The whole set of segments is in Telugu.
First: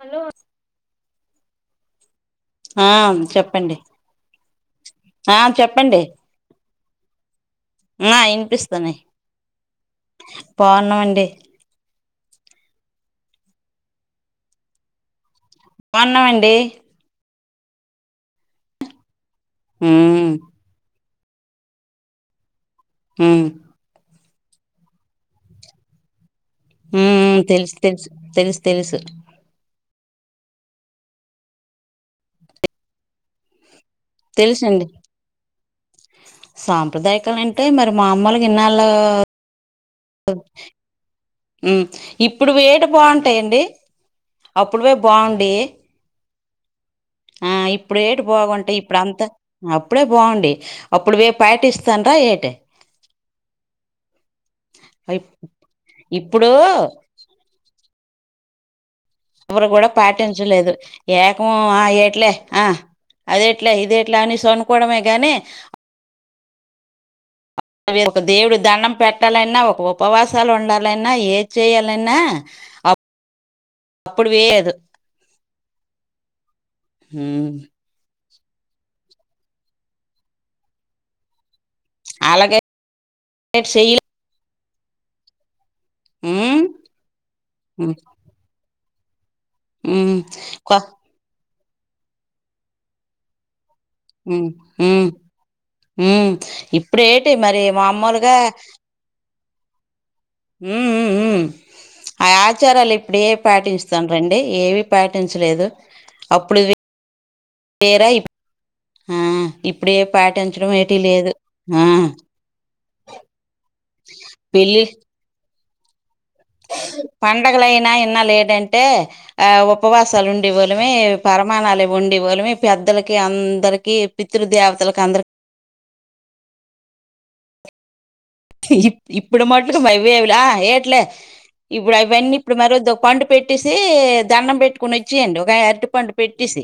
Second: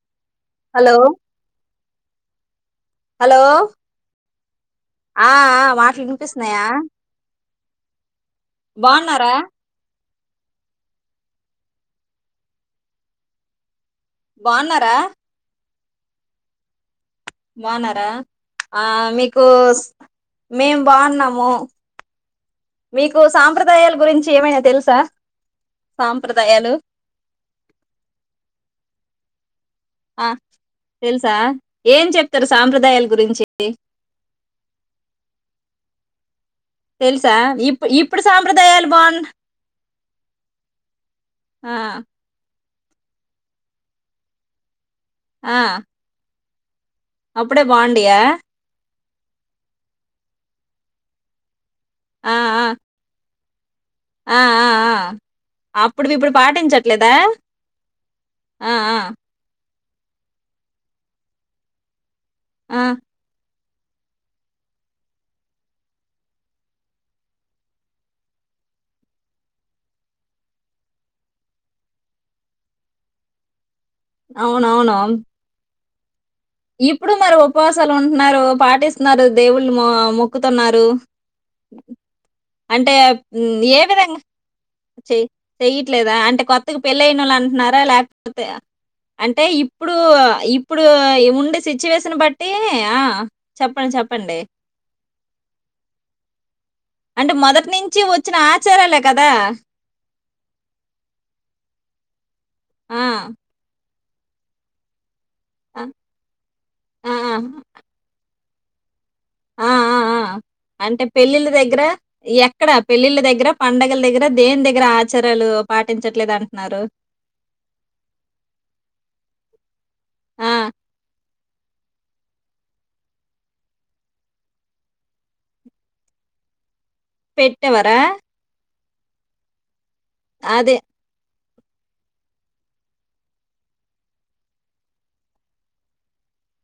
హలో హలో ఆ హలో చెప్పండి ఆ ఆ మాటలు ఇనిపిస్తున్నాయా ఆ ఇనిస్తున్నయ్ బాగున్నారా బాన్నామండి బాన్నారా బాన్నమండి బాన్నారా ఆ మీకు ఉమ్ మేమ్ బాన్నాము మీకు ఉమ్ సాంప్రదాయాల గురించి ఏమైనా తెలుసా సాంప్రదాయాలు మ్ తెలుసు తెలుసు తెలుసు తెలుసు ఆ తెలుసా ఏం చెప్తారు సాంప్రదాయాల గురించి తెలుసండి తెలుసా సాంప్రదాయకలు అంటే ఇప్పు మరి మా ఇప్పుడు అమ్మలు ఇన్నాళ్ళు సాంప్రదాయాలు బాగు ఆ మ్ ఇప్పుడు వేటి బావుంటాయండి అప్పుడువే బావుండి ఆ ఆ అప్పుడే బాగుండయా ఇప్పుడేటి బాగుంటాయి ఇప్పుడు అంతా అప్పుడే బాండీ అప్పుడువి పాటిస్తాన్రా ఏటి ఆహ్హ్ అప్పుడువి ఇప్పుడు పాటించట్లేదా ఆ ఎవరు కూడా పాటించలేదు ఏకం ఆ ఏట్లే ఆ అదేట్లే ఇదేట్లే అని సోన్నుకోడమే గాని అ ఒక దేవుడు దండం పెట్టాలన్నా ఒక ఉపవాసాలు ఉండాలన్నా ఏద్ చెయాలన్నా అప్ అవునవును ఇప్పుడు మరి ఉపవాసాలు ఉంటన్నారు పాటిస్తున్నారు దేవుళ్ళు మొ మొక్కుతున్నారు అలాగే అంటే ఏ చెయ్యలే విధంగా చె చెయట్లేదా అంటే ఉమ్ కొత్తగా పెళ్ళైనోళ్ళు వ. అంటున్నారా లే తే అంటే ఇప్పుడు ఉమ్ కొ ఇప్పుడు ఉండే సిచ్యువేషన్ బట్టి ఆ చెప్పండి చెప్ మ్ మ్మ్ మ్ ఇప్పుడు ఏటి మరి మామోలుగా ఇల్లే కదా మ్మ్ మ్మ్ ఉమ్ ఆ ఆచారాలు ఆ! ఇప్పుడే పాటించుతాన్రండి ఏవి పాటించలేదు ఆ! అప్పుడు ఆ ఏర ఆ ఆ ఆ పాటించడం ఏటి అంటే లేదు పెళ్లిళ్ళ దగ్గర ఆ ఎక్కడ పెళ్ళిళ్ళ దగ్గర పండగల దగ్గర దేని దగ్గర ఆచారాలు పాటించట్లేదన్ పండగలయినా ఇన్నాళ్ళు ఎటంటే ఆ ఉపవాసాలు ఆ! ఉండి వోళ్ళుమి పరమాణాలు ఉండే వోళ్ళుమి పెద్దలకి అందరికి పితృ దేవతలకి అందరి పెట్టెవరా ఇ ఇప్పుడు మట్కు వేవులా అదే ఏట్లే ఇప్పుడు అవన్నీ ఇప్పుడు మరి వద్దు ఒక పండు పెట్టేసి దండం పెట్టుకుని వచ్చేయండి ఒక అరటి పండు పెట్టేసి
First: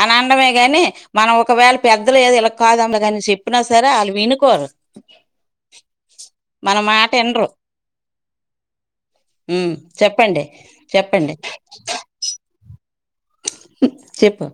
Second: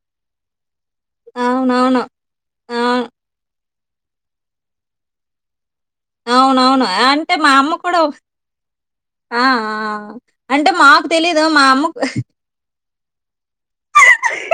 అని అండమే కాని మనం ఒకవేళ అవునవును. పెద్దలు ఏదో ఇలా ఆ! కాదమ కాని చెప్పినా సరే వాళ్ళు వినుకోరు మన అవునవును మాట అంటే వినరు మా అమ్మ కూడా ఆ చెప్పండి అంటే మాకు చెప్పండి తెలీదు మా అమ్మకు చెప్పు